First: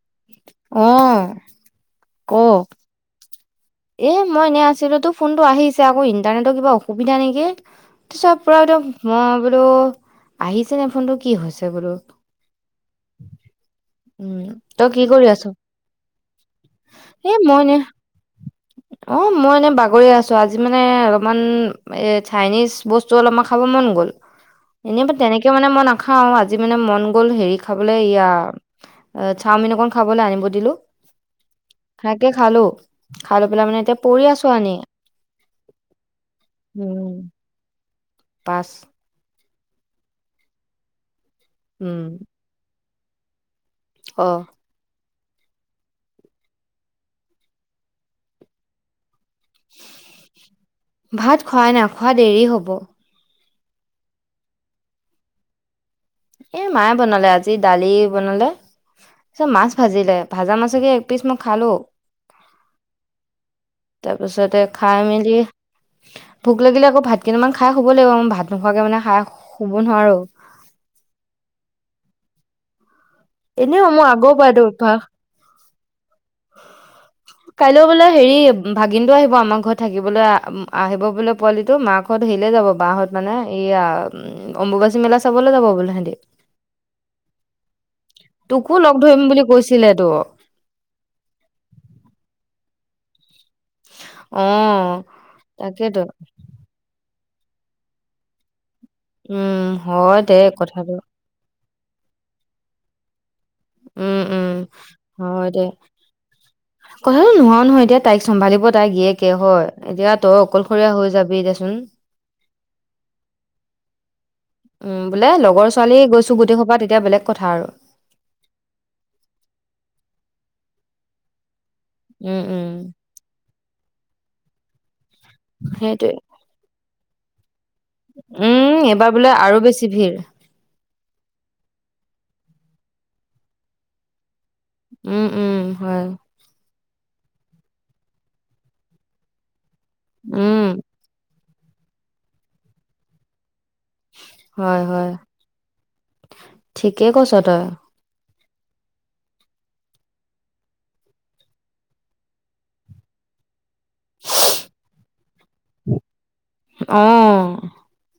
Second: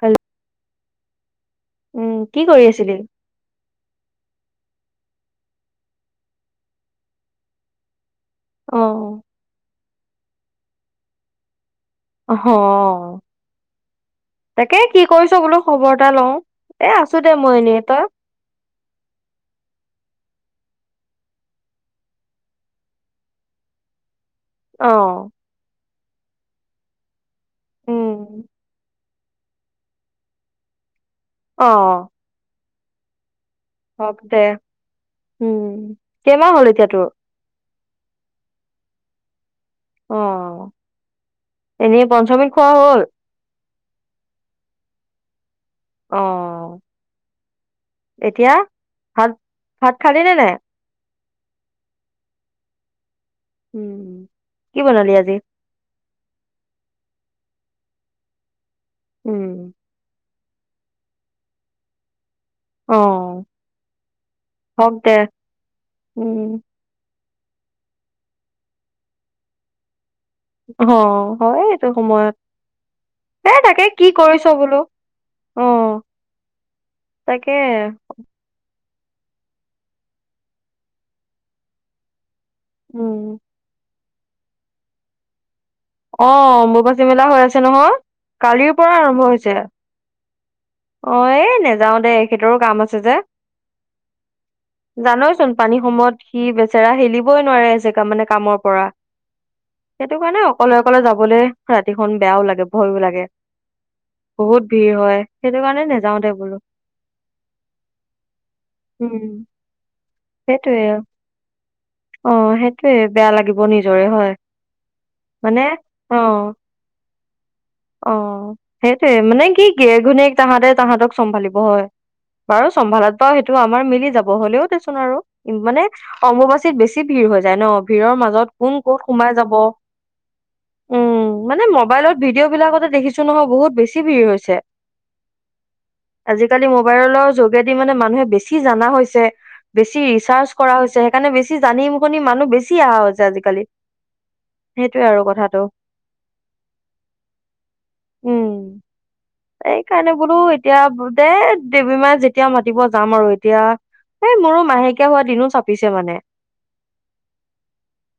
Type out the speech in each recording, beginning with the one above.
Hello অহঁ উম, কি কৰি ক? আছিলি? এ মই এনেই আছিলো তো ফোনটো আহিছে আকৌ ইন্টাৰনেটৰ কিবা অসুবিধা নেকি? তাৰপাছত পৰা অ', মই বোলো আহিছে নে ফোনটো কি হৈছে বোলো অঁহ'হ। উ তই কি কৰি আছ? এটা লওঁ। আছো দে এ মই এনে এনেই, তই? অ মই এনে বাগৰি আছো আজি মানে অলপমান এই চাইনিজ বস্তু অলপমান খাব মন গ'ল। এনে ম অ'। তেনেকে মানে মই না খাওঁ, আজি মানে মন গ'ল, হেৰি খাবলৈ উম। ইয়াৰ চাওমিন অকন খাবলৈ, আনিব দিলো। সেনেকে খালো। খাই লৈ পেলাই মানে এতিয়া হক পৰি দে। আছো আনি উম, কেইমাহ হ'ল এতিয়া তোৰ? উম পাঁচ অ'। উম এনেই পঞ্চমৃত খোৱা হ'ল? অ' অ', এতিয়া? ভাত-ভাত খালি নে নাই? ভাত খোৱাই নাই, খোৱা দেৰি হ'ব। উম, কি বনালি আজি? এ মায়ে বনালে, আজি দালি বনালে। উম, চব মাছ ভাজিলে। ভাজা মাছকে একপিচ মই খালো। অ'। তাৰপিছতে হওক খাই দে, মেলি, উম। ভোক লাগিলে আকৌ ভাত কেইটামান খাই শুব লাগিব। মই ভাত নোখোৱাকে মানে খাই শুব নোৱাৰো। অ' হয় এইটো সময়ত। এ তাকে এনেও কি মোৰ আগৰ কৰিছ পৰাই এইটো বোলো? অভ্যাস। অ'। তাকে, কাইলৈ বোলে হেৰি। ভাগিনটো আহিব আমাৰ ঘৰত থাকিবলৈ, আ- উম আ-আহিব বোলে পোৱালিটো। মাকহঁত হেৰিলে যাব বাহঁত উম। মানে, এইয়া উম, অম্বুবাচী মেলা চাবলৈ যাব বোলে। সিহঁতি অ' অম্বুবাচী মেলা হৈ আছে নহয়! তোকো কালিৰ লগ পৰা ধৰিম আৰম্ভ বুলি হৈছে। কৈছিলেতো অ' এই নেযাও দে এখেতৰো কাম আছে যে, অ জানইচোন পানী তাকেতো সময়ত, সি বেচেৰা হিলি বই নোৱাৰে, জেগা মানে কামৰ পৰা উম, সেইটো হয় দে কাৰণে অকলে কথাটো। অকলে যাবলৈ ৰাতিখন বেয়াও লাগে, ভয়ো লাগে। উম উম বহুত ভিৰ হয়। হয় সেইটো দে। কাৰণে নেযাও দে বোলো কথাটো নহও নহয় এতিয়া তাইক চম্ভালিব তাই জীয়েেকে উম হয়, এতিয়া তই সেইটোয়ে অকলশৰীয়া হৈ যাবি এতিয়াচোন। অ সেইটোয়ে বেয়া লাগিব নিজৰে হয় উম বোলে মানে লগৰ ছোৱালী অ গৈছো গোটেই সোপা তেতিয়া বেলেগ কথা আৰু। অ তাহাঁতে-তাহাঁতক চম্ভালিব হয়। উম বাৰু উম চম্ভালত ব সেই এইটো আমাৰ মিলি যাব হ'লেও দেচোন আৰু। উ মানে সেইটোৱে অম্বুবাচিত বেছি ভিৰ হৈ যায় ন? ভিৰৰ মাজত কোন উম কত এইবাৰ বোলে সোমাই যাব। আৰু বেছি ভিৰ উম। মানে মোবাইলত ভিডিঅ' বিলাকতে দেখিছো নহয় বহুত বেছি ভিৰ হৈছে। উম-উম হয়। আজিকালি মোবাইলৰ যোগেদি মানে মানুহে বেছি জানা হৈছে। বেছি ৰিচাৰ্চ উম কৰা হৈছে সেইকাৰণে বেছি বেচি জানিম বুলি মানুহ বেছি আও আজিকালি। সেইটোয়ে হয়-হয় আৰু কথাটো ঠিকেই কৈছ তই। উম। এইকাৰণে বোলো এতিয়া দে দেৱী মাই যেতিয়া মাতিব যাম আৰু এতিয়া এই মোৰো মাহেকীয়া হোৱা দিনো চাপিছে মানে। অ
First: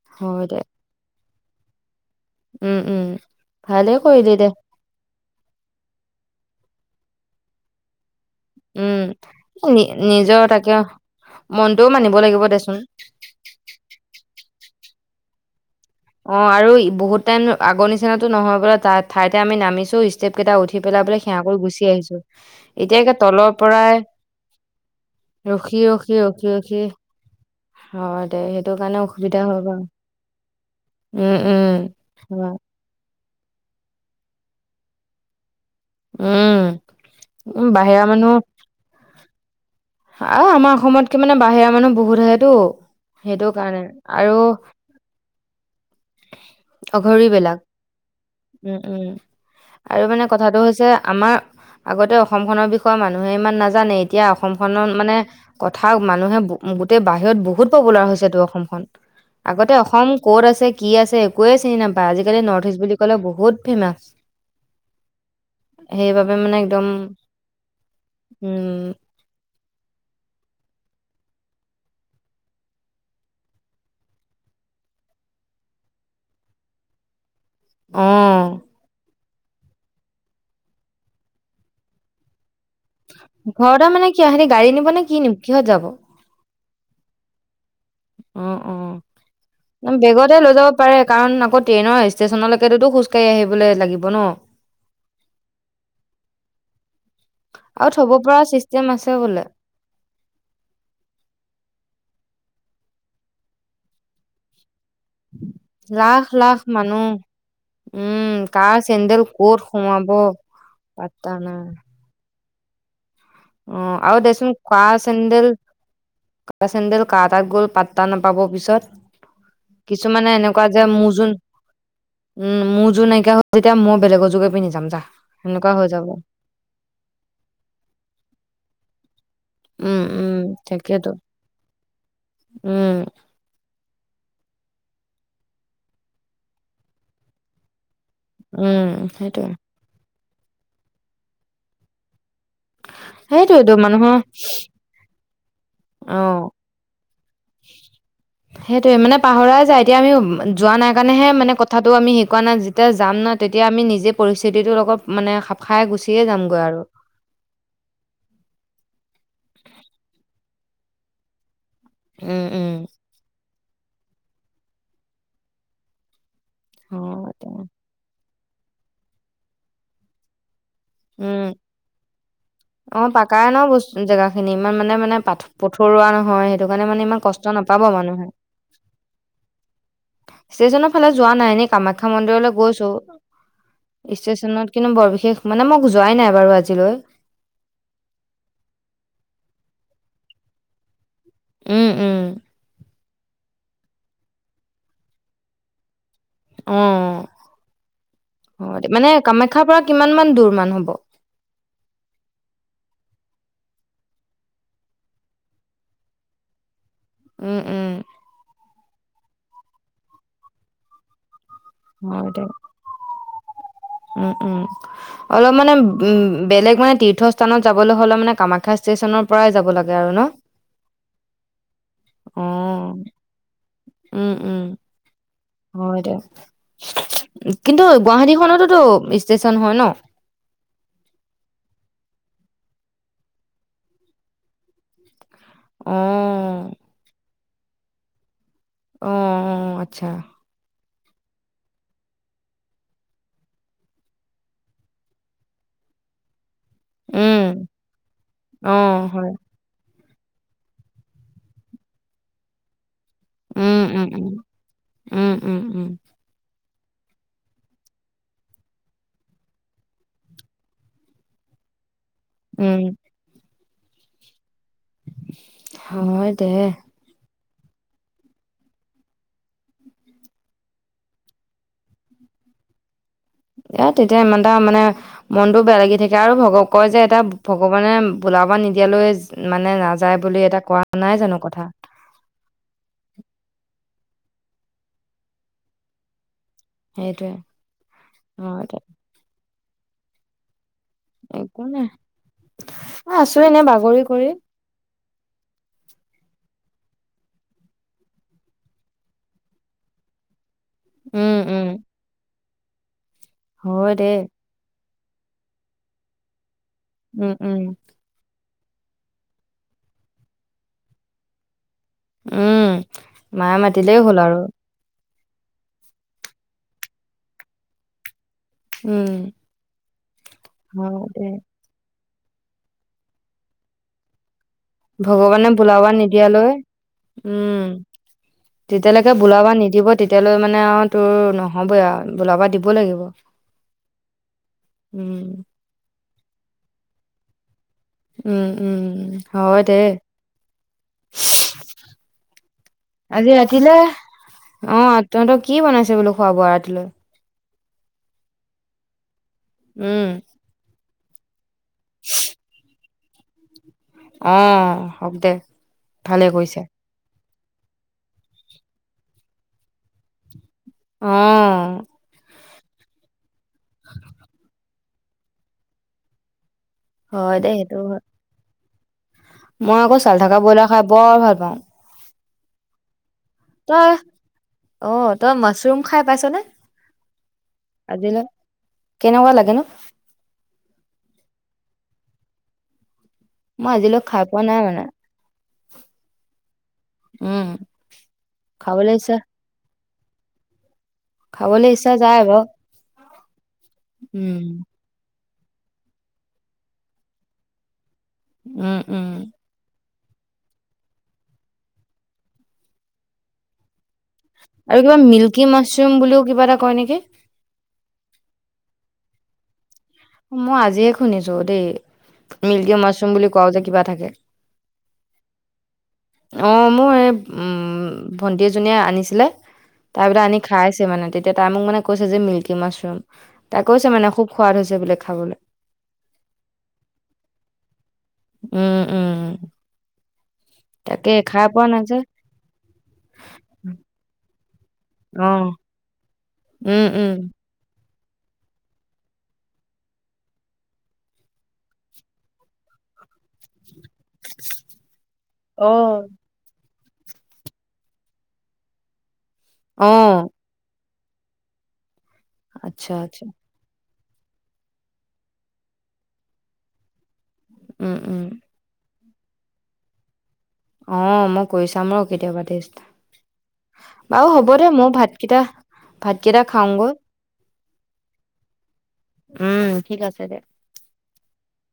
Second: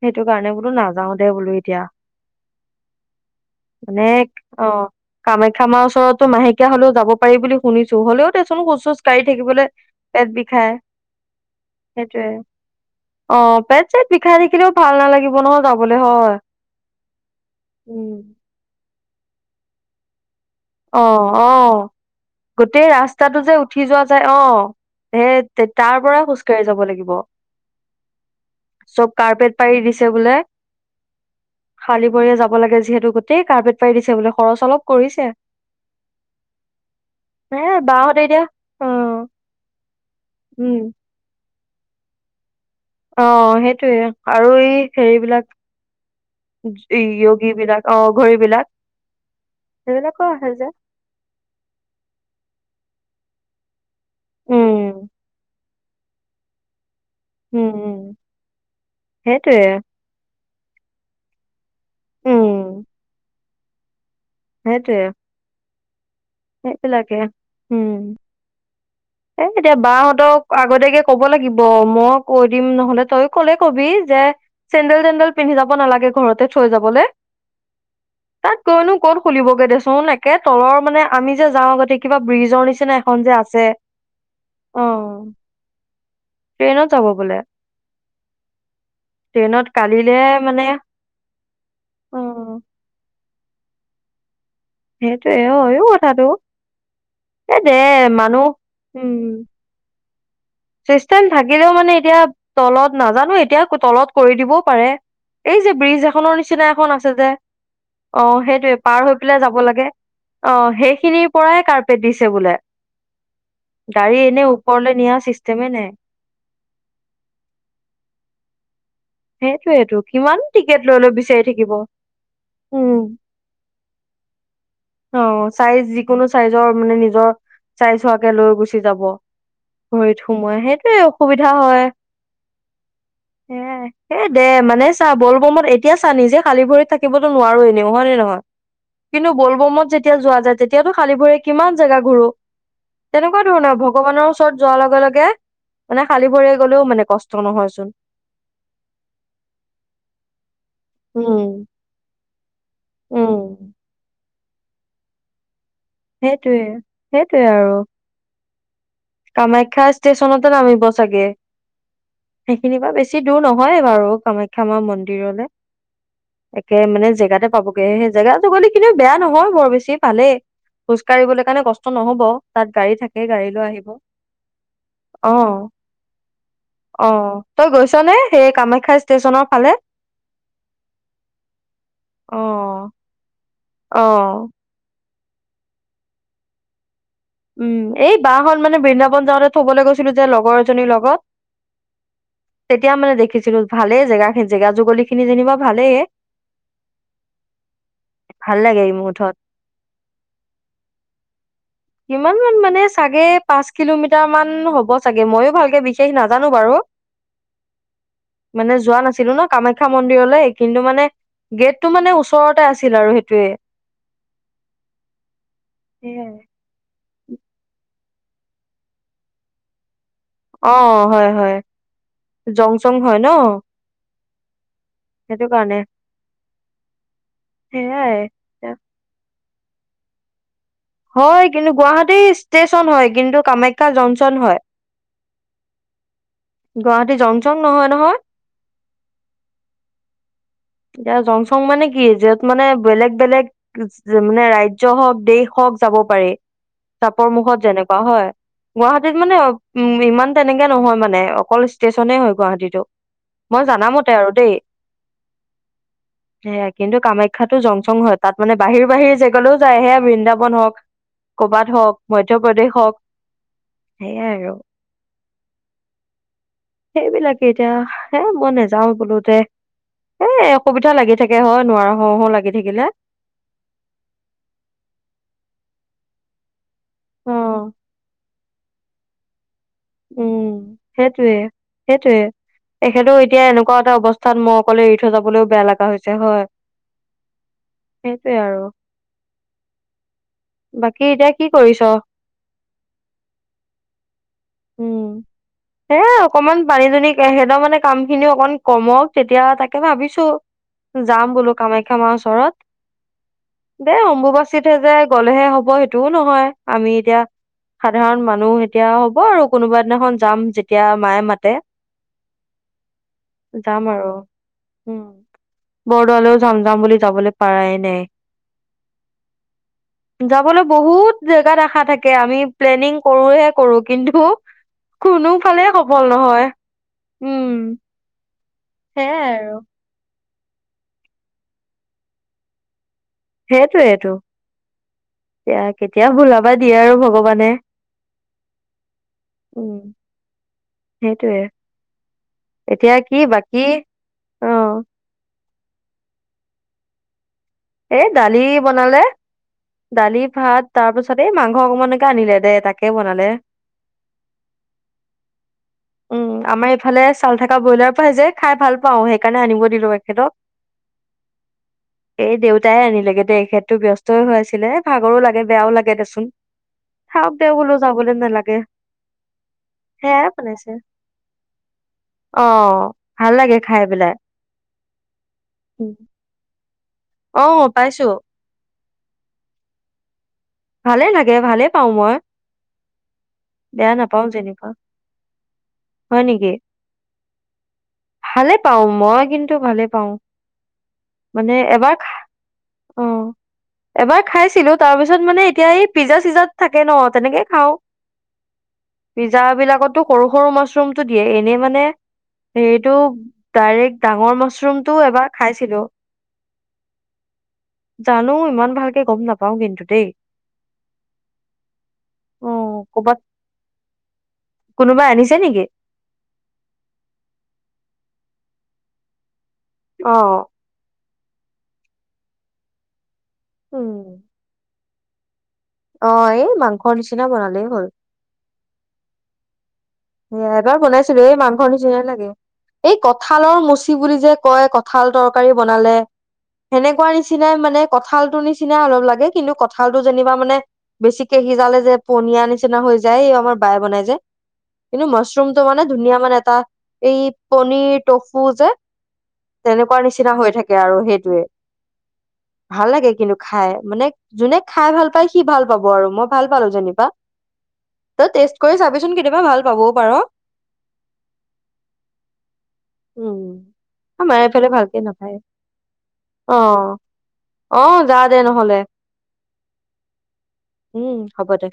সেইটো কাৰণে বোলো নাাজাওতে দে বোলো এতিয়া উম-উম ভালে মানে কৰিলি দে। অ কামাখ্যা মা ওচৰতো মাহেকীয়া হলেও যাব পাৰি বুলি শুনিছো। হলেও খোচোজ উম কাঢ়ি থাকিবলে নি পেট নিজৰ বিষাই তাকে মনটোও মানিব সেইটয়ে। লাগিব দেচোন অহ পেট চেট বিষাই থাকিলে ভাল নালাগিব নহয় য অহ আৰু বহুত টাইম আগৰ নিচিনা উম নহয় বোলে তাত ঠাইতে আমি নামিছো ইচটেপ কেইটা উঠি অ পেলাবলে সেৱা অ কৰি গুচি আহিছো গোটেই এতিয়াকে ৰাস্তাটো তলৰ যে উঠি পৰাই যোৱা যায় অ সেই তাৰ পৰা খোজকাঢ়ি যাব ৰখি-ৰখি-ৰখি-ৰখি লাগিব হয় দে সেইটো কাৰণে অসুবিধা হয় বাৰু। উম উম শালী বৰীয়া হয়। যাব লাগে যিহেতু গোটেই কাৰ্পেট পাৰি দিছে বোলে খৰচ অলপ কৰিছে। উম এ উ বাহিৰা বাহঁতে মানুহ এতিয়া অ আহ উম আমাৰ অসমতকে মানে বাহিৰৰা মানুহ বহুত আহে তো। অহ, সেইটোয়ে আৰু এই হেৰিবিলাক য়গী বিলাক অ'। ঘড়ী বিলাক উম- উম আৰু সেইবিলাকো মানে আহে কথাটো যে হৈছে আমাৰ আগতে অ অসমখনৰ বিষয়ে মানুহে ইমান নাজানেই। এতিয়া উম অসমখনত মানে কথা মানুহে গো গোতেই বাহিৰত বহুত উম উম পপুলাৰ হৈছে টো অসমখন সেইটোয়ে আগতে অসম ক'ত আছ এ 'কি আছে একোৱে চিনি নাপাই আজিকালি নথ ইষ্ট বুলি বহুত ফেমাছ। সেইটোৱে। সেইবাবে মানে একদম উম উম। এ এতিয়া বাহতক আগতিয়াকে কব লাগিব মই কৈ দিম নহলে তই কলে কবি যে চেণ্ন্দেল- তেন্দেল পিন্ধি যাব নালাগে ঘৰতে থৈ যাবলে। অ তাত গৈয়নো কত খুলিবগে দেচোন একে তলৰ মানে আমি যে যাওঁ আগতে কিবা ব্ৰিজৰ নিচিনা এখন যে আছে ঘৰতে মানে কি হেৰি গাড়ী অ নিব নে কি নিব কিহত যাব? ট্ৰেইনত যাব বোলে অহ - ট্ৰেইনত অহ কালিলে বেগতে লৈ মানে যাব পাৰে কাৰণ আকৌ ট্ৰেইনৰ অ ষ্টেচনলৈকেতোতো খোজ কঢ়ি আহিব। কোলে লাগিব ন' সেইটোৱে অ ' হৈও কথাটো এই দে আৰু থ'ব পৰা মানুহ চিষ্টেম আছে উম। বোলে চিষ্টেম থাকিলেও মানে এতিয়া তলত নাজানো এতিয়া তলত কৰি দিবও পাৰে। এই যে ব্ৰিজ লাখ এখনৰ লাখ নিচিনা এখন মানুহ আছে যে উম, অহ কাৰ সেইটোৱে পাৰ হৈ চেণ্ডেল পেলাই ক'ত যাব লাগে সোমাব অহ পাত্তা সেইখিনিৰ পৰাই কাৰ্পেট দিছে বোলে। অহ, গাড়ী আৰু এনে দেচোন ওপৰলে কাৰ নিয়া চেণ্ডেল উহ, চিষ্টেমে নাই কাৰ চেন্দেল কাৰ তাত গ'ল পাত্তা নাপাব পিছত সেটোৱেতো কিছুমানে কিমান এনেকুৱা টিকেত যে লৈ -লৈ মোৰ যোন বিচাৰি থাকিব মোৰ উম যোৰ নাইকিয়া হ'ল যেতিয়া মই বেলেগৰ যোৰকে পিন্ধি যাম যা। অ' সেনেকুৱা চাইজ হৈ যাব। যিকোনো চাইযৰ মানে নিজৰ চাই তাকে লৈ গুচি যাব। উম, ভৰিত উম, সোমাই সেইটোৱে তাকেতো অসুবিধা হয় উম, [unintelligible] সেয়াই। এ' দে মানে চা বল বমত এতিয়া চা নিজে খালী ভৰিত থাকিবতো নোৱাৰো এনে। নহয় নে নহয় উম, কিন্তু সেইটোয়ে। বল বমত যে তেতিয়া যোৱা যায় তেতিয়াতো খালী বোৰে কিমান জেগা ঘূৰো তেনেকুৱা সেইটোৱেতো ধৰণৰ মানুহৰ ভগৱানৰ ওচৰত যোৱাৰ লগে- লগে মানে খালী অ', ভৰিৰে গ'লেও মানে কষ্ট নহয়চোন। সেইটোৱে মানে পাহৰাই যায় এতিয়া আমি যোৱা নাই কাৰণেহে মানে উম কথাটো আমি শিকোৱা নাই। তেতিয়া যাম ন উম তেতিয়া আমি নিজে পৰিস্থিতিটোৰ অ লগত মানে খাই গুচিয়ে যামগৈ সেইটয়ে আৰু সেইটয়ে আৰু কামাখ্যা, ষ্টেচনতে নামিব চাগে উম, উম, সেইখিনি বা বেছি দূৰ নহয়। হয় বাৰু কামাখ্যা, মা মন্দিৰলে। একে মানে জেগাতে অ', পাবগে সেই জেগাত ছী কিন্তু বেয়া নহয় বৰ বেছি পালেই খোজ কাঢ়িবলৈ উম কাৰণে কষ্ট নহব। তাত গাড়ী অ থাকে পাকাই গাড়ী ন লৈ আহিব বস্তু জেগা খিনি ইমান মানে মানে অ প পথৰুৱা নহয় সেইটো কাৰণে মানে অ ইমান কষ্ট তই নাপাব গৈছনে মানুহে সেই কামাখ্যা ষ্টেচনৰ ফালে ষ্টেশচনৰ ফালে যোৱা নাই এনে কামাখ্যা অ মন্দিৰলৈ গৈছো। অ ষ্টেশচনত কিন্তু বৰ বিশেষ মানে মোক যোৱাই নাই বাৰু আজিলৈ উম এই বাঁহখন মানে বৃন্দাবন যাওঁতে থবলৈ গৈছিলো যে লগৰ এজনীৰ লগত উম উম। এতিয়া মানে দেখিছিলো ভালেই জেগা জেগা জুগলি খিনি যেনিবা ভালেই হে অ ভাল লাগে এই মানে মুঠত কামাখ্যাৰ, পৰা কিমান মান দোৰ মান হ'ব। ইমান মানে চাগে পাঁচ কিলোমিটাৰ মান হব চাগে ময়ো ভালকে বিশেষ নাজানো বাৰু উম উম। মানে যোৱা নাছিলো ন কামাখ্যা, মন্দিৰলৈ কিন্তু মানে গেট টো মানে হয় দে ওচৰতে আছিল আৰু সেইটো [inaudible] উম উম অলপ মানে উ সেয়াই। বেলেগ মানে তীৰ্থস্থানত যাবলৈ হ'লে মানে কামাখ্যা ষ্টেচনৰ পৰাই যাব লাগে আৰু ন অ হয় হয় অ জং চং হয় ন উম উম সেইটো কাৰণে হয় দে কিন্তু গুৱাহাটী খনতো সেয়াই তোষ্ট হয় ন? হয় কিন্তু গুৱাহাটীৰ ষ্টেশচন হয় কিন্তু কামাখ্যা জংচন হয়। অ গুৱাহাট জ চং নহয় নহয়। আহ আচ্ছা, এতিয়া জং চং মানে কি যত মানে বেলেগ বেলেগ মানে ৰাজ্য় হওক দেশ হওক যাব পাৰি। চাপৰ উম, মুখত যেনেকুৱা হয় অ', গুৱাহাটীত হয়, মানে উ ইমান তেনেকে নহয় মানে অকল ষ্টেচনে হয় গুৱাহাটীটো। মই উম, জানা উম, মতে উম, আৰু দেই। উম, উম, উম। সেয়া কিন্তু কামাখ্যাটো জংচং হ'য়। তাত মানে বাহিৰ বাহিৰ জেগালৈও যায় সেয়া বৃন্দাবন হওঁক কবাত হওঁক। মধ্য প্ৰদেশ উম, হওঁক। সেইয়াই আৰু। হয়। দে সেইবিলাকে এতিয়া হে মই নেযাওঁ বোলো দে এ অসুবিধা লাগি থাকে হয়, নোৱাৰোঁ হওঁ হওঁ লাগি থাকিলে। এ তেতিয়া ইমানটা মানে মনটো বেয়া লাগি থাকে আৰু ভগ কয় যে এটা ভগৱানে বোলাব নিদিয়ালৈ। মানে নাযায় বুলি উম এটা কোৱা নাই সেইটোৱে জানো কথা, সেইটোৱে এখেতৰো এতিয়া এনেকুৱা এটা অৱস্থা ত মই অকলে এৰি থৈ যাবলৈও বেয়া লাগা হৈছে হয় সেইটোয়ে সেইটোৱে অ আৰু ত বাকী এতিয়া কি একো কৰিছ নাই, মই আছোঁ এনে বাগৰি কৰি। উম সেয়া অকমান পানী চানি সেইট মানে কাম খিনি অকমান কমক তেতিয়া তাকে ভাবিছোঁ। যাম উম, বোলো উম, কামাখ্যা মাৰ ওচৰত। দে অম্বুবাচীটহে যায়। গ'লেহে হ'ব সেইটোও নহয়। আমি এতিয়া উম, উম, সাধাৰণ মানুহ। তেওঁ হ'ব আৰু কোনোবা দিনাখন যাম যেতিয়া মায়ে মাতে। উম মায়ে মাতিলেই হ'ল আৰু। বৰদোৱাৰ লৈও যাম যাম বুলি যাবলে পাৰাই নাই। উম। যাবলৈ হয় বহুত দে। জেগাত আশা থাকে। দে আমি প্লেনিং কৰোঁ হে কৰোঁ। কিন্তু। কোনো ভগৱানে ফালে বোলাব সফল নিদিয়ালৈ নহয় উম। যেতিয়ালৈকে সেয়াই বোলাবা আৰু। নিদিব তেতিয়া। তেতিয়ালৈ মানে আৱ তো‌ৰ নহ'বই আৰু বোলাবা দিব লাগিব। সেইটোৱেতো উম এতিয়া কেতিয়া বোলা বা দিয়ে আৰু ভগৱানে। উম উম হয় উম দে সেইটোয়ে এতিয়া কি আজি বাকী ৰাতিলে অ তহতি। কি বনাইছে বোলো খোৱা বোৱা ৰাতিলৈ? এ দালি বনালে। উম দালি ভাত তাৰপাছত? চবেই মাংখ। অ অকণমানকে আনিলে দে তাকে। কি বনালে। আ হওক দে ভালে কৰিছে? ছাল থকা ব্ৰইলাৰৰ পৰা যে খাই ভাল পাওঁ সেইকাৰণে আনিব দিলো এখেতক। অ এই দেউতাইে আনিলেগে দেই। তেখেতটো ব্যস্তই হৈ আছিলে? ভাগৰো লাগে বেয়াও লাগে দেচোন। থাওক হয় দেও দেই বোলো সেইটো হয় যাবলৈ নালাগে? মই আকৌ চাল সেয়াই থাকা ব্ৰইলাৰ বনাইছে খাই বৰ ভাল পাওঁ? অ ভাল লাগে খাই তই পেলাই। অ তই মাছৰুম উম। খাই পাইছনে? অ পাইছো আজিলৈ কেনেকুৱা লাগে নো। ভালেই লাগে ভালে পাওঁ মই। মই বেয়া আজিলৈ খাই নাপাও পোৱা নাই যেনেকুৱা মানে হয় নেকি উম ভালে পাও খাবলৈ ইচ্ছা মই কিন্তু ভালে পা। পাওঁ। মানে খাবলৈ ইচ্ছা এবাৰ খা যায় বাৰু অ এবাৰ উম, খাইছিলো তাৰপিছত? তাত মানে। এতিয়া এই পিজা চিজাত থাকে ন তেনেকে খাওঁ? উম উম পিজ্জা বিলাকতো সৰু সৰু মাছৰুমটো দিয়ে এনেই মানে সেইটো দাইৰেক। ডাঙৰ আৰু কিবা মাছৰুমটো এবাৰ মিল্কী খাইছিলো মাছৰুম বুলিও কিবা এটা কয় নেকি? জানো ইমান ভাল। গম নাপাওঁ কিন্তু দেই। মই আজিয়ে শুনিছো দেই অ মিল্কী মাছৰুম ক'বাত বুলি কোৱাও যে কিবা থাকে কোনোবাই আনিছে নেকি? অ মোৰ এই উম। ভণ্টি এজনীয়ে আনিছিলে? তাৰ বোলে আনি অ', খাইছে মানে তেতিয়া তাই মোক মানে। কৈছে যে মিল্কী মাছৰুম। তাই কৈছে মানে খুব সোৱাদ হৈছে বোলে? খাবলে। অঁ এই মাংসৰ নিচিনা বনালেই হ'ল। উম উম উম! সয়া এবাৰ বনাইছিলো এই মাংস নিচিাই লাগে এই কঁঠালৰ মুচি বুলি যে কয় কঁঠাল তৰকাৰী অ', বনালে। উম, সেনেকুৱা উম। নিচিনাই মানে। কঁঠাল টো নিচিনা অলপ লাগে কিন্তু কঁঠাল টো যেনিবা মানে বেছিকে সিজালে যে পনীয়া নিচিনা হৈ যায় এই আমাৰ বায়ে বনাই। যে! কিন্তু মছৰুম তটো মানে অ'। ধুনীয়া মানে এটা। এই পনীৰ টফু যে। তেনেকুৱা অ', নিচিনা হৈ থাকে আৰু সেইটোৱেই। ভাল আচ্ছা, লাগে আচ্ছা, কিন্তু খাই মানেৱ যোনে খাই ভাল পায় সি ভাল পাব আৰু মই ভাল পালো যেনিবা। উম, ত উম, টেষ্ট কৰি চাবি। কেতিয়াবা ভাল। পাবওঁ পাৰ। অঁ মই কৰি চাম আৰু কেতিয়াবা টষ্ট উম বাৰু আমাৰ হ'ব এইফালে দে মই ভালকে নাপায় ভাতকেইটা ভাতকেইটা খাওঁগৈ অঁ যাঁও দে নহলে! উম ঠিক আছে দে। উম হ'ব দে।